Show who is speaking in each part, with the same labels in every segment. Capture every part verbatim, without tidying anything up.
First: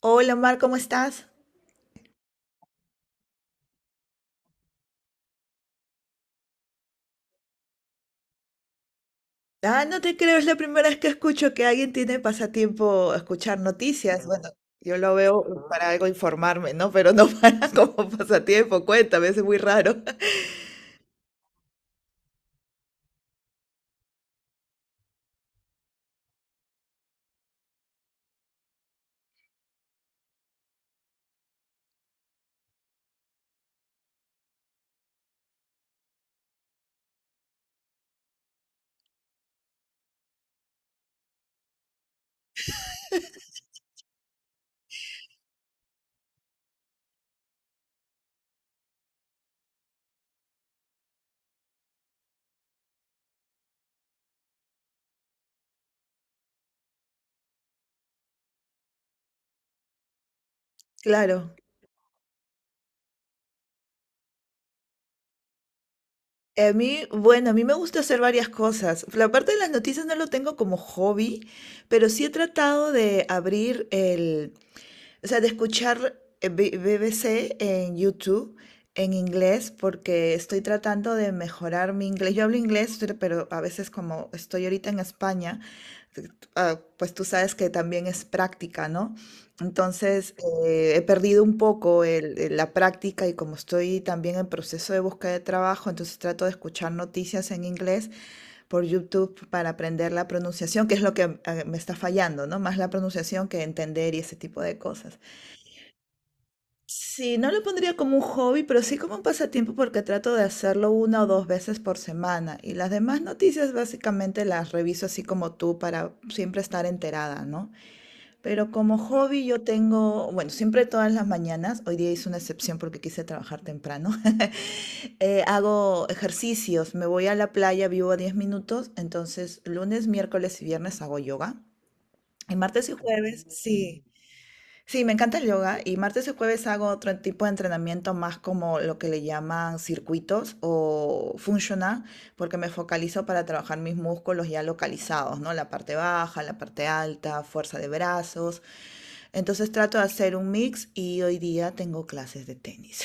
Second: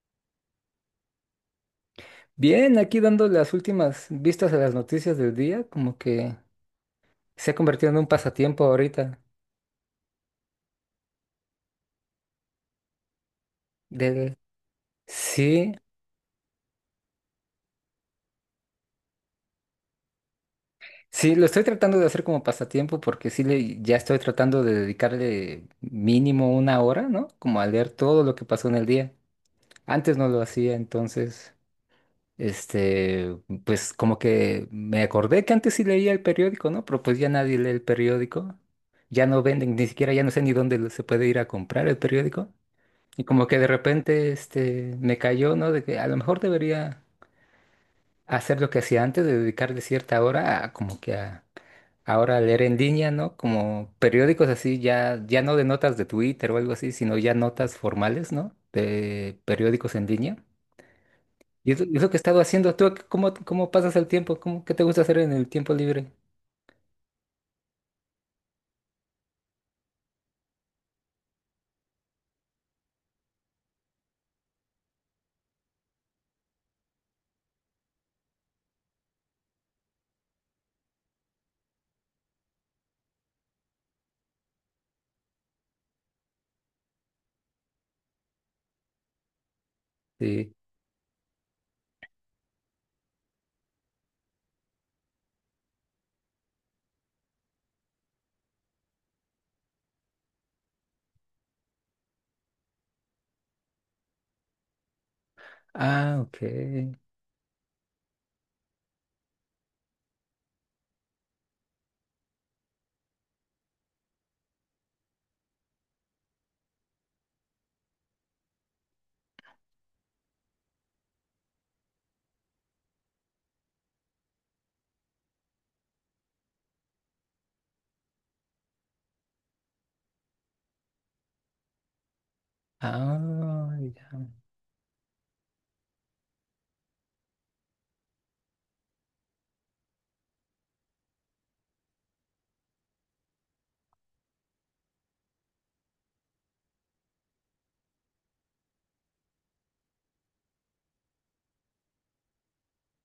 Speaker 1: Hola Mar, ¿cómo estás?
Speaker 2: Bien, aquí dando las últimas vistas a las noticias del día, como que se ha convertido en un pasatiempo ahorita.
Speaker 1: Ah, no te creo, es la primera vez que escucho que alguien tiene pasatiempo escuchar noticias.
Speaker 2: Del...
Speaker 1: Bueno, yo lo veo
Speaker 2: Sí,
Speaker 1: para algo informarme, ¿no? Pero no para como pasatiempo, cuéntame, es muy raro.
Speaker 2: sí, lo estoy tratando de hacer como pasatiempo porque sí le, ya estoy tratando de dedicarle mínimo una hora, ¿no? Como a leer todo lo que pasó en el día. Antes no lo hacía, entonces, este, pues como que me acordé que antes sí leía el periódico, ¿no? Pero pues ya nadie lee el periódico. Ya no venden, ni siquiera ya no sé ni dónde lo- se puede ir a comprar el periódico. Y como que de repente este, me cayó, ¿no? De que a lo mejor debería hacer lo que hacía antes, de dedicarle cierta hora a como que a ahora a leer en línea, ¿no? Como periódicos así, ya, ya no de notas de Twitter o algo así, sino ya notas formales, ¿no? De periódicos en línea.
Speaker 1: Claro.
Speaker 2: Y es, lo es lo que he estado haciendo. ¿Tú qué- cómo, cómo pasas el tiempo? ¿Cómo, qué te gusta hacer en el tiempo libre?
Speaker 1: A mí, bueno, a mí me gusta hacer varias cosas. La parte de las noticias no lo tengo como hobby, pero sí he tratado de abrir el, o sea, de escuchar eh, B- BBC en YouTube en inglés porque estoy tratando de mejorar mi inglés. Yo hablo inglés, pero pero a veces como estoy ahorita en España, eh, ah, pues tú sabes que también es práctica, ¿no? Entonces,
Speaker 2: Sí.
Speaker 1: eh, he perdido un poco el- el- la práctica y como estoy también en proceso de búsqueda de trabajo, entonces trato de escuchar noticias en inglés por YouTube para aprender la pronunciación, que es lo que eh, me está fallando, ¿no? Más la pronunciación que entender y ese tipo de cosas.
Speaker 2: Ah, ok.
Speaker 1: Sí, no lo pondría como un hobby, pero sí como un pasatiempo porque trato de hacerlo una o dos veces por semana. Y las demás noticias básicamente las reviso así como tú para siempre estar enterada, ¿no? Pero como hobby yo tengo, bueno, siempre todas las mañanas, hoy día hice una excepción porque quise trabajar temprano. Eh, hago ejercicios, me voy a la playa, vivo a diez minutos, entonces lunes, miércoles y viernes hago yoga. Y martes y jueves,
Speaker 2: Ah,
Speaker 1: sí.
Speaker 2: ya.
Speaker 1: Sí, me encanta el yoga y martes y jueves hago otro tipo de entrenamiento más como lo que le llaman circuitos o functional, porque me focalizo para trabajar mis músculos ya localizados, ¿no? La parte baja, la parte alta, fuerza de brazos. Entonces trato de hacer un mix y hoy día tengo clases de tenis.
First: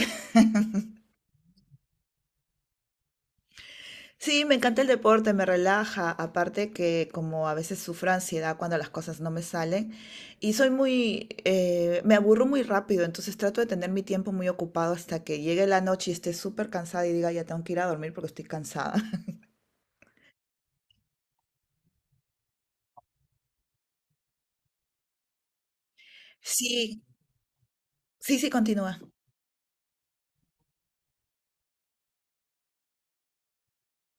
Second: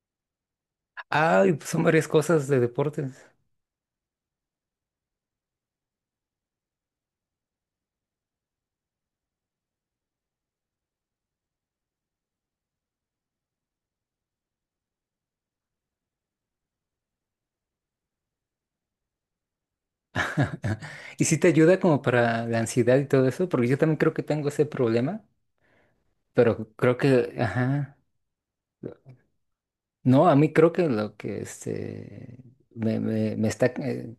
Speaker 2: Ay, pues son varias cosas de deportes.
Speaker 1: Sí, me encanta el deporte, me relaja, aparte que como a veces sufro ansiedad cuando las cosas no me salen y soy muy, eh, me aburro muy rápido, entonces trato de tener mi tiempo muy ocupado hasta que llegue la noche y esté súper cansada y diga ya tengo que ir a dormir porque estoy cansada.
Speaker 2: Y si te ayuda como para la ansiedad y todo eso, porque yo también creo que tengo ese problema, pero creo
Speaker 1: Sí,
Speaker 2: que, ajá,
Speaker 1: sí, sí, continúa.
Speaker 2: no, a mí creo que lo que este, me, me- me está eh,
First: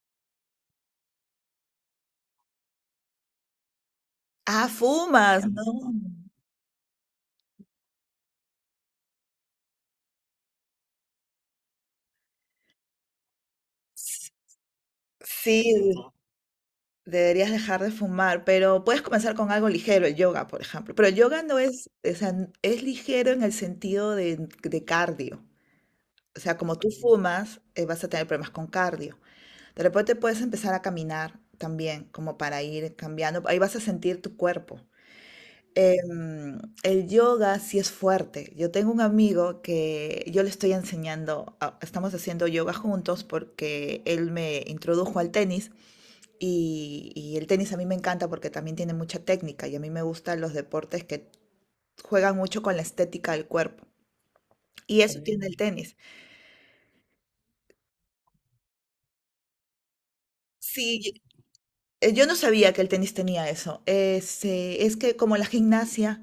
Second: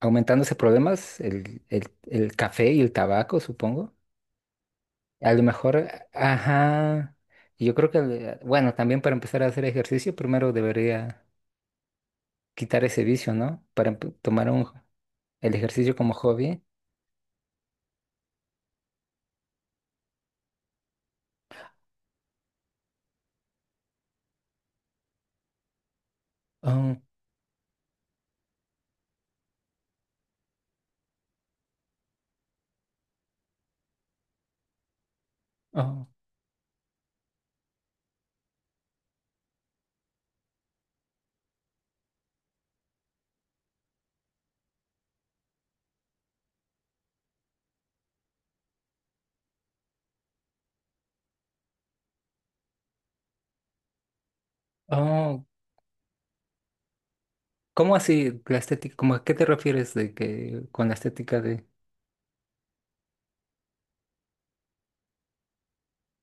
Speaker 2: aumentando ese problema es el, el, el café y el tabaco, supongo.
Speaker 1: Ah,
Speaker 2: A lo
Speaker 1: fumas, ¿no?
Speaker 2: mejor, ajá, y yo creo que, eh, bueno, también para empezar a hacer ejercicio, primero debería quitar ese vicio, ¿no? Para empe- tomar un, el
Speaker 1: Sí,
Speaker 2: ejercicio como hobby.
Speaker 1: deberías dejar de fumar, pero puedes comenzar con algo ligero, el yoga, por ejemplo. Pero el yoga no es, o sea, n- es ligero en el sentido de, de cardio. O sea, como tú
Speaker 2: Oh,
Speaker 1: fumas, eh, vas a tener problemas con cardio. De repente puedes empezar a caminar también, como para ir cambiando. Ahí vas a sentir tu cuerpo.
Speaker 2: oh,
Speaker 1: Em, el yoga sí es fuerte. Yo tengo un amigo que yo le estoy enseñando, a- estamos haciendo yoga juntos porque él me introdujo al tenis y, y el tenis a mí me encanta porque también tiene mucha técnica y a mí me gustan los deportes que juegan mucho con la estética del cuerpo. Y eso tiene,
Speaker 2: oh.
Speaker 1: mm, el tenis.
Speaker 2: ¿Cómo así la estética? ¿Cómo a qué te refieres de que con la
Speaker 1: Sí,
Speaker 2: estética de...
Speaker 1: eh, yo no sabía que el tenis tenía eso. Es, eh, es que como la gimnasia,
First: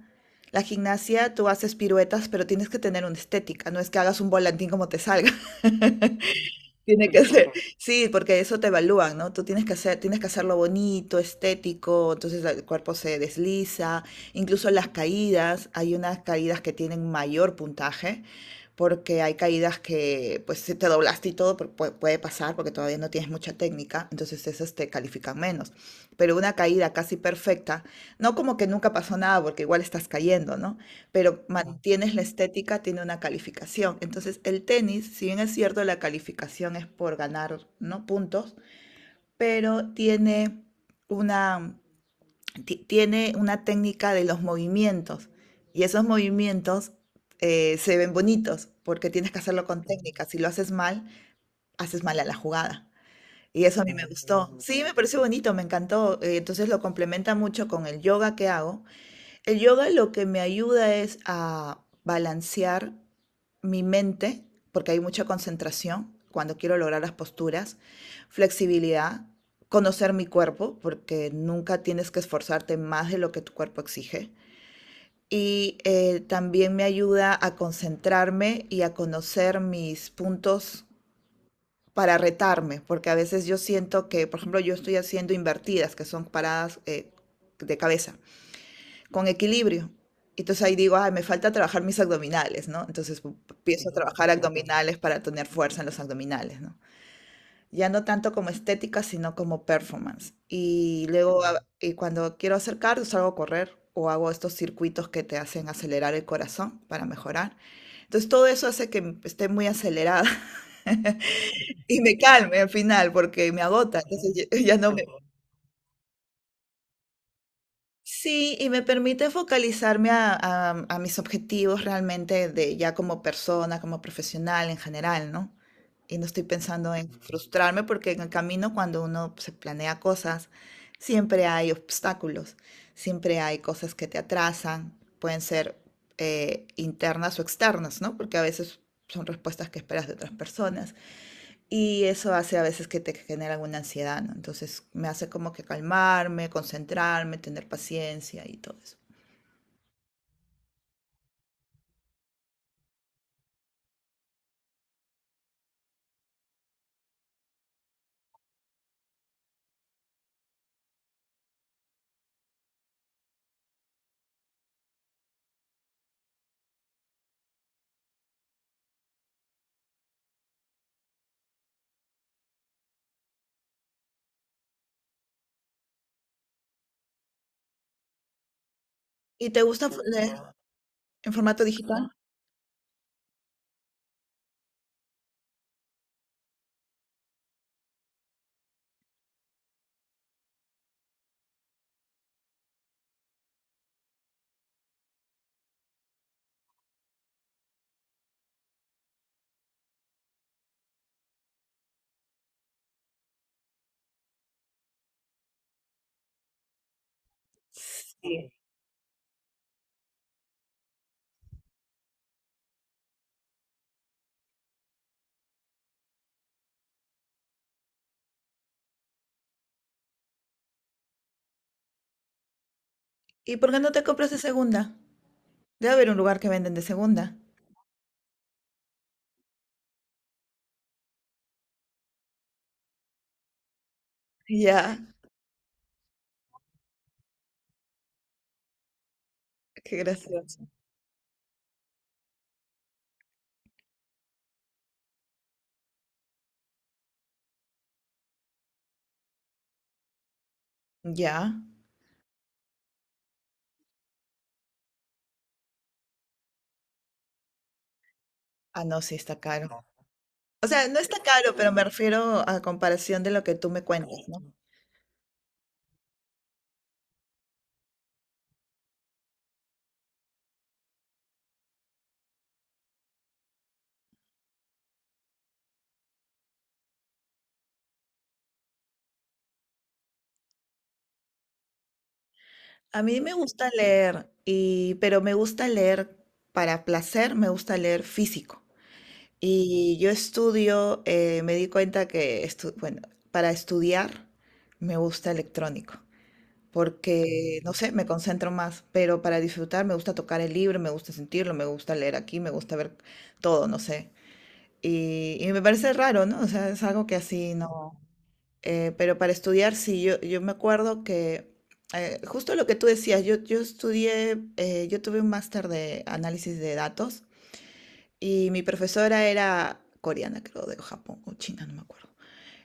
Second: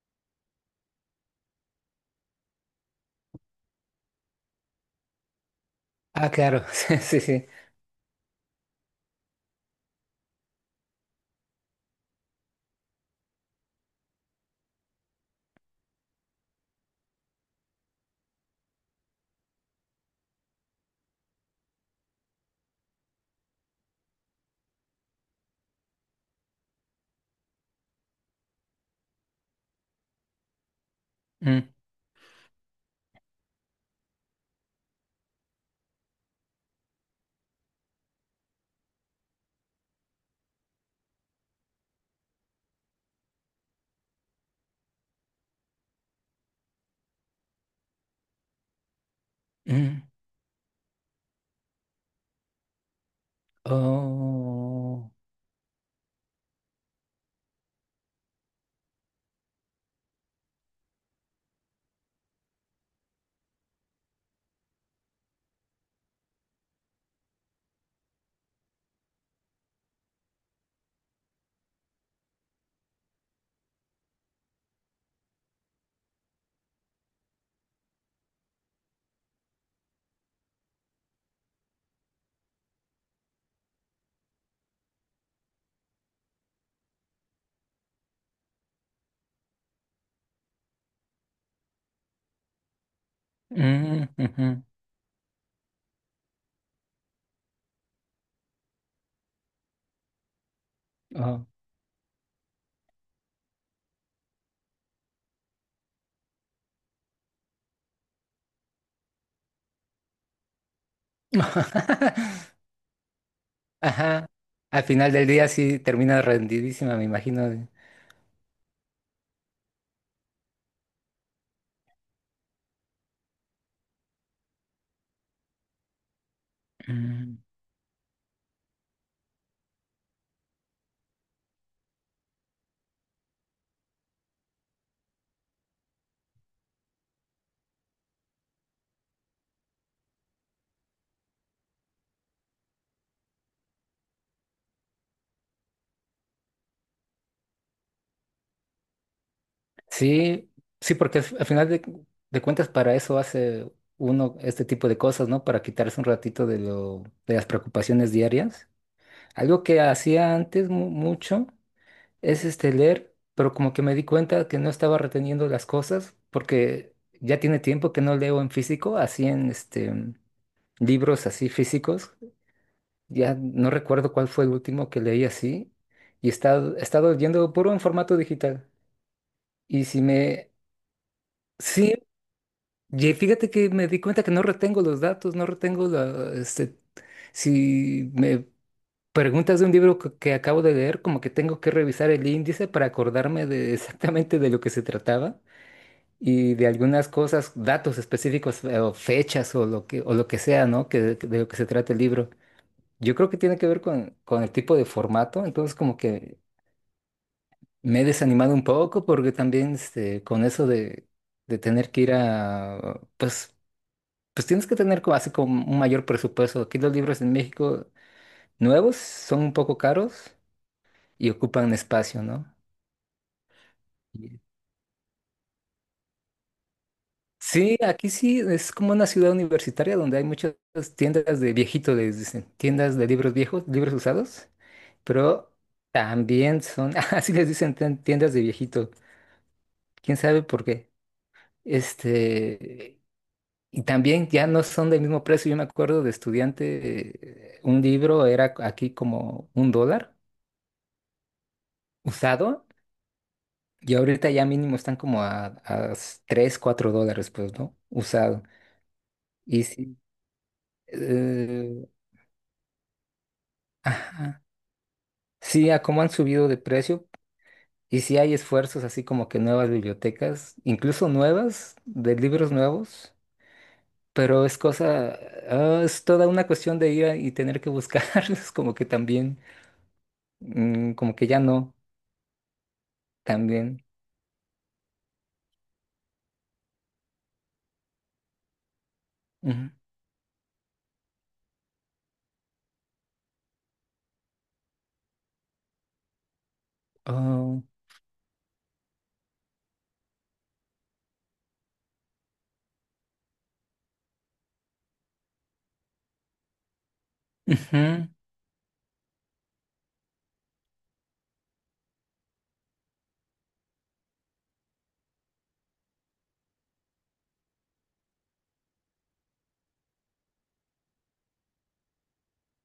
Speaker 1: la gimnasia tú haces piruetas, pero tienes que tener una estética, no es que hagas un volantín como te salga.
Speaker 2: Ah, claro, sí,
Speaker 1: Tiene
Speaker 2: sí,
Speaker 1: que
Speaker 2: sí.
Speaker 1: ser, sí, porque eso te evalúan, ¿no? Tú tienes que hacer, tienes que hacerlo bonito, estético, entonces el cuerpo se desliza, incluso las caídas, hay unas caídas que tienen mayor puntaje porque hay caídas que pues si te doblaste y todo pu- pu- puede pasar porque todavía no tienes mucha técnica, entonces esas te califican menos. Pero una caída casi perfecta, no como que nunca pasó nada porque igual estás cayendo, ¿no? Pero
Speaker 2: Mm,
Speaker 1: mantienes la estética, tiene una calificación. Entonces el tenis, si bien es cierto la calificación es por ganar, ¿no?, puntos, pero tiene una, tiene una técnica de los movimientos y esos movimientos eh, se ven bonitos porque tienes que hacerlo con
Speaker 2: mm,
Speaker 1: técnica. Si lo haces mal, haces mal a la jugada. Y eso a mí me gustó. Sí, me
Speaker 2: oh,
Speaker 1: pareció bonito, me encantó. Eh, Entonces lo complementa mucho con el yoga que hago, el yoga lo que me ayuda es a balancear mi mente, porque hay mucha concentración cuando quiero lograr las posturas, flexibilidad, conocer mi cuerpo, porque nunca tienes que esforzarte más de lo que tu cuerpo exige. Y eh, también me ayuda a concentrarme y a conocer mis puntos para retarme, porque a veces yo siento que, por ejemplo, yo estoy haciendo invertidas, que son paradas eh, de cabeza con equilibrio. Entonces ahí digo, ay, me falta trabajar mis abdominales, ¿no? Entonces pu- empiezo a
Speaker 2: mm,
Speaker 1: trabajar
Speaker 2: ujú,
Speaker 1: abdominales para tener fuerza en los abdominales, ¿no? Ya no tanto como estética, sino como performance. Y luego,
Speaker 2: oh.
Speaker 1: a- y cuando quiero hacer cardio, salgo a correr o hago estos circuitos que te hacen acelerar el corazón para mejorar. Entonces todo eso hace que m- esté muy acelerada y me calme al final porque me agota.
Speaker 2: Ajá.
Speaker 1: Entonces ya ya
Speaker 2: Al
Speaker 1: no.
Speaker 2: final del día sí termina rendidísima, me imagino. de-
Speaker 1: Sí, y me permite focalizarme a, a- a mis objetivos realmente de ya como persona, como profesional en general, ¿no? Y no estoy pensando en
Speaker 2: Mm,
Speaker 1: frustrarme porque en el camino cuando uno se planea cosas, siempre hay obstáculos, siempre hay cosas que te atrasan, pueden ser eh, internas o externas, ¿no? Porque a veces son respuestas que esperas de otras personas. Y eso hace a veces que te genera alguna ansiedad, ¿no? Entonces me hace como que calmarme, concentrarme, tener paciencia y todo eso.
Speaker 2: sí, sí, porque al al final de, de cuentas para eso hace uno este tipo de cosas, ¿no? Para quitarse un ratito de lo, de las preocupaciones diarias. Algo que hacía antes mu- mucho. Es este leer, pero como que me di cuenta que no estaba reteniendo las cosas porque ya tiene tiempo que no leo en físico, así en este mm, libros así físicos. Ya no recuerdo cuál fue el último que leí así y he estado, he estado leyendo puro en formato digital.
Speaker 1: ¿Y te
Speaker 2: Y
Speaker 1: gusta f-
Speaker 2: si
Speaker 1: leer
Speaker 2: me
Speaker 1: en formato
Speaker 2: Sí,
Speaker 1: digital?
Speaker 2: y fíjate que me di cuenta que no retengo los datos, no retengo la este si me preguntas de un libro que, que acabo de leer, como que tengo que revisar el índice para acordarme de exactamente de lo que se trataba. Y de algunas cosas, datos específicos eh, o fechas o lo que, o lo que sea, ¿no? Que, de de lo que se trata el libro. Yo creo que tiene que ver con, con el tipo de formato, entonces como que me he
Speaker 1: Sí.
Speaker 2: desanimado un poco porque también este, con eso de, de, tener que ir a, pues, pues tienes que tener como, así como un mayor presupuesto. Aquí los libros en México nuevos son un poco caros y ocupan espacio, ¿no?
Speaker 1: ¿Y por qué no te compras de segunda? Debe haber un lugar que venden de segunda.
Speaker 2: Sí, aquí sí es como una ciudad universitaria donde hay muchas tiendas de viejitos, les dicen, tiendas de libros viejos, libros usados,
Speaker 1: Ya,
Speaker 2: pero también son, así les dicen, tien- tiendas de viejito,
Speaker 1: qué
Speaker 2: quién sabe por
Speaker 1: gracioso.
Speaker 2: qué. Este, y también ya no son del mismo precio. Yo me acuerdo de estudiante, eh, un libro era aquí como un dólar
Speaker 1: Ya.
Speaker 2: usado, y ahorita ya mínimo están como a, a tres, cuatro dólares, pues, ¿no? Usado.
Speaker 1: Ah, no, sí, está
Speaker 2: Y
Speaker 1: caro.
Speaker 2: sí.
Speaker 1: O sea, no está caro, pero me
Speaker 2: eh,
Speaker 1: refiero a comparación de lo que tú me cuentas, ¿no?
Speaker 2: ajá. Sí, a cómo han subido de precio y sí hay esfuerzos así como que nuevas bibliotecas, incluso nuevas, de libros nuevos, pero es cosa, ah, es toda una cuestión de ir a- y tener que buscarlos, como que también, mm, como que ya no,
Speaker 1: A mí me gusta
Speaker 2: también.
Speaker 1: leer, y, pero me gusta leer para placer, me gusta leer físico.
Speaker 2: Ujú.
Speaker 1: Y yo estudio, eh, me di cuenta que, estu- bueno, para estudiar me gusta electrónico, porque,
Speaker 2: Oh,
Speaker 1: no sé, me concentro más, pero para disfrutar me gusta tocar el libro, me gusta sentirlo, me gusta leer aquí, me gusta ver todo, no sé. Y, y me parece raro, ¿no? O sea, es algo que así no...
Speaker 2: ujú,
Speaker 1: eh, pero para estudiar, sí, yo, yo me acuerdo que, eh, justo lo que tú decías, yo, yo estudié, eh, yo tuve un máster de análisis de datos. Y mi profesora era coreana, creo, de Japón o China, no me acuerdo.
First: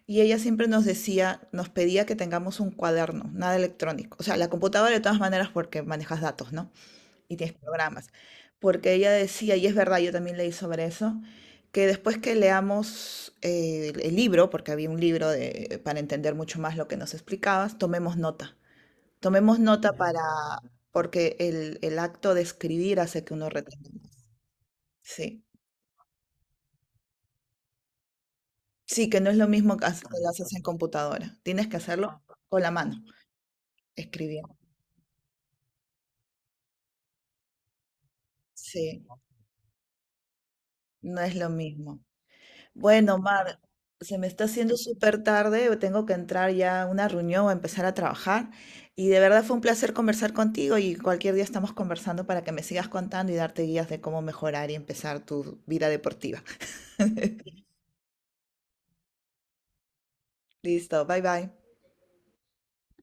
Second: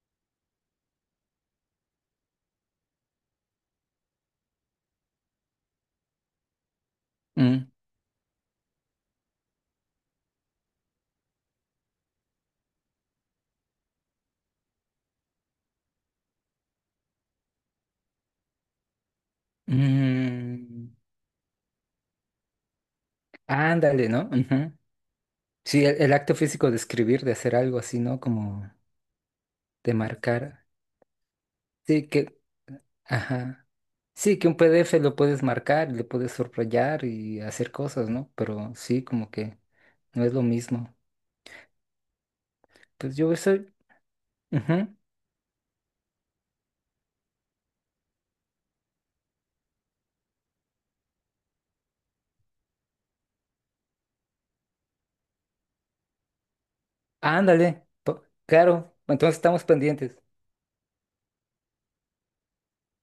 Speaker 1: Y ella siempre nos decía, nos pedía que tengamos un cuaderno, nada electrónico. O sea, la computadora de todas maneras porque manejas datos, ¿no? Y tienes
Speaker 2: mm,
Speaker 1: programas. Porque ella decía, y es verdad, yo también leí sobre eso, que después que leamos eh, el el libro, porque había un libro de- para entender mucho más lo que nos explicabas, tomemos nota. Tomemos nota para, ah,
Speaker 2: mm.
Speaker 1: porque el, el acto de escribir hace que uno retenga
Speaker 2: Ándale,
Speaker 1: más.
Speaker 2: ¿no? Ujú.
Speaker 1: Sí.
Speaker 2: Sí, el, el acto físico de escribir, de hacer algo así, ¿no? Como
Speaker 1: Sí, que no es lo mismo que
Speaker 2: de
Speaker 1: hace- que lo, claro, haces en
Speaker 2: marcar.
Speaker 1: computadora. Tienes que
Speaker 2: Sí,
Speaker 1: hacerlo
Speaker 2: que,
Speaker 1: con la mano,
Speaker 2: ajá. Sí, que
Speaker 1: escribiendo.
Speaker 2: un P D F lo puedes marcar, y lo puedes subrayar y hacer cosas, ¿no? Pero sí,
Speaker 1: Sí,
Speaker 2: como que no es lo mismo.
Speaker 1: no es lo mismo.
Speaker 2: Pues
Speaker 1: Bueno,
Speaker 2: yo
Speaker 1: Mar,
Speaker 2: soy...
Speaker 1: se me está haciendo
Speaker 2: Ujú.
Speaker 1: súper tarde, tengo que entrar ya a una reunión o empezar a trabajar. Y de verdad fue un placer conversar contigo y cualquier día estamos conversando para que me sigas contando y darte guías de cómo mejorar y empezar tu vida deportiva.
Speaker 2: Ándale, po- claro, entonces estamos pendientes.
Speaker 1: Listo, bye bye.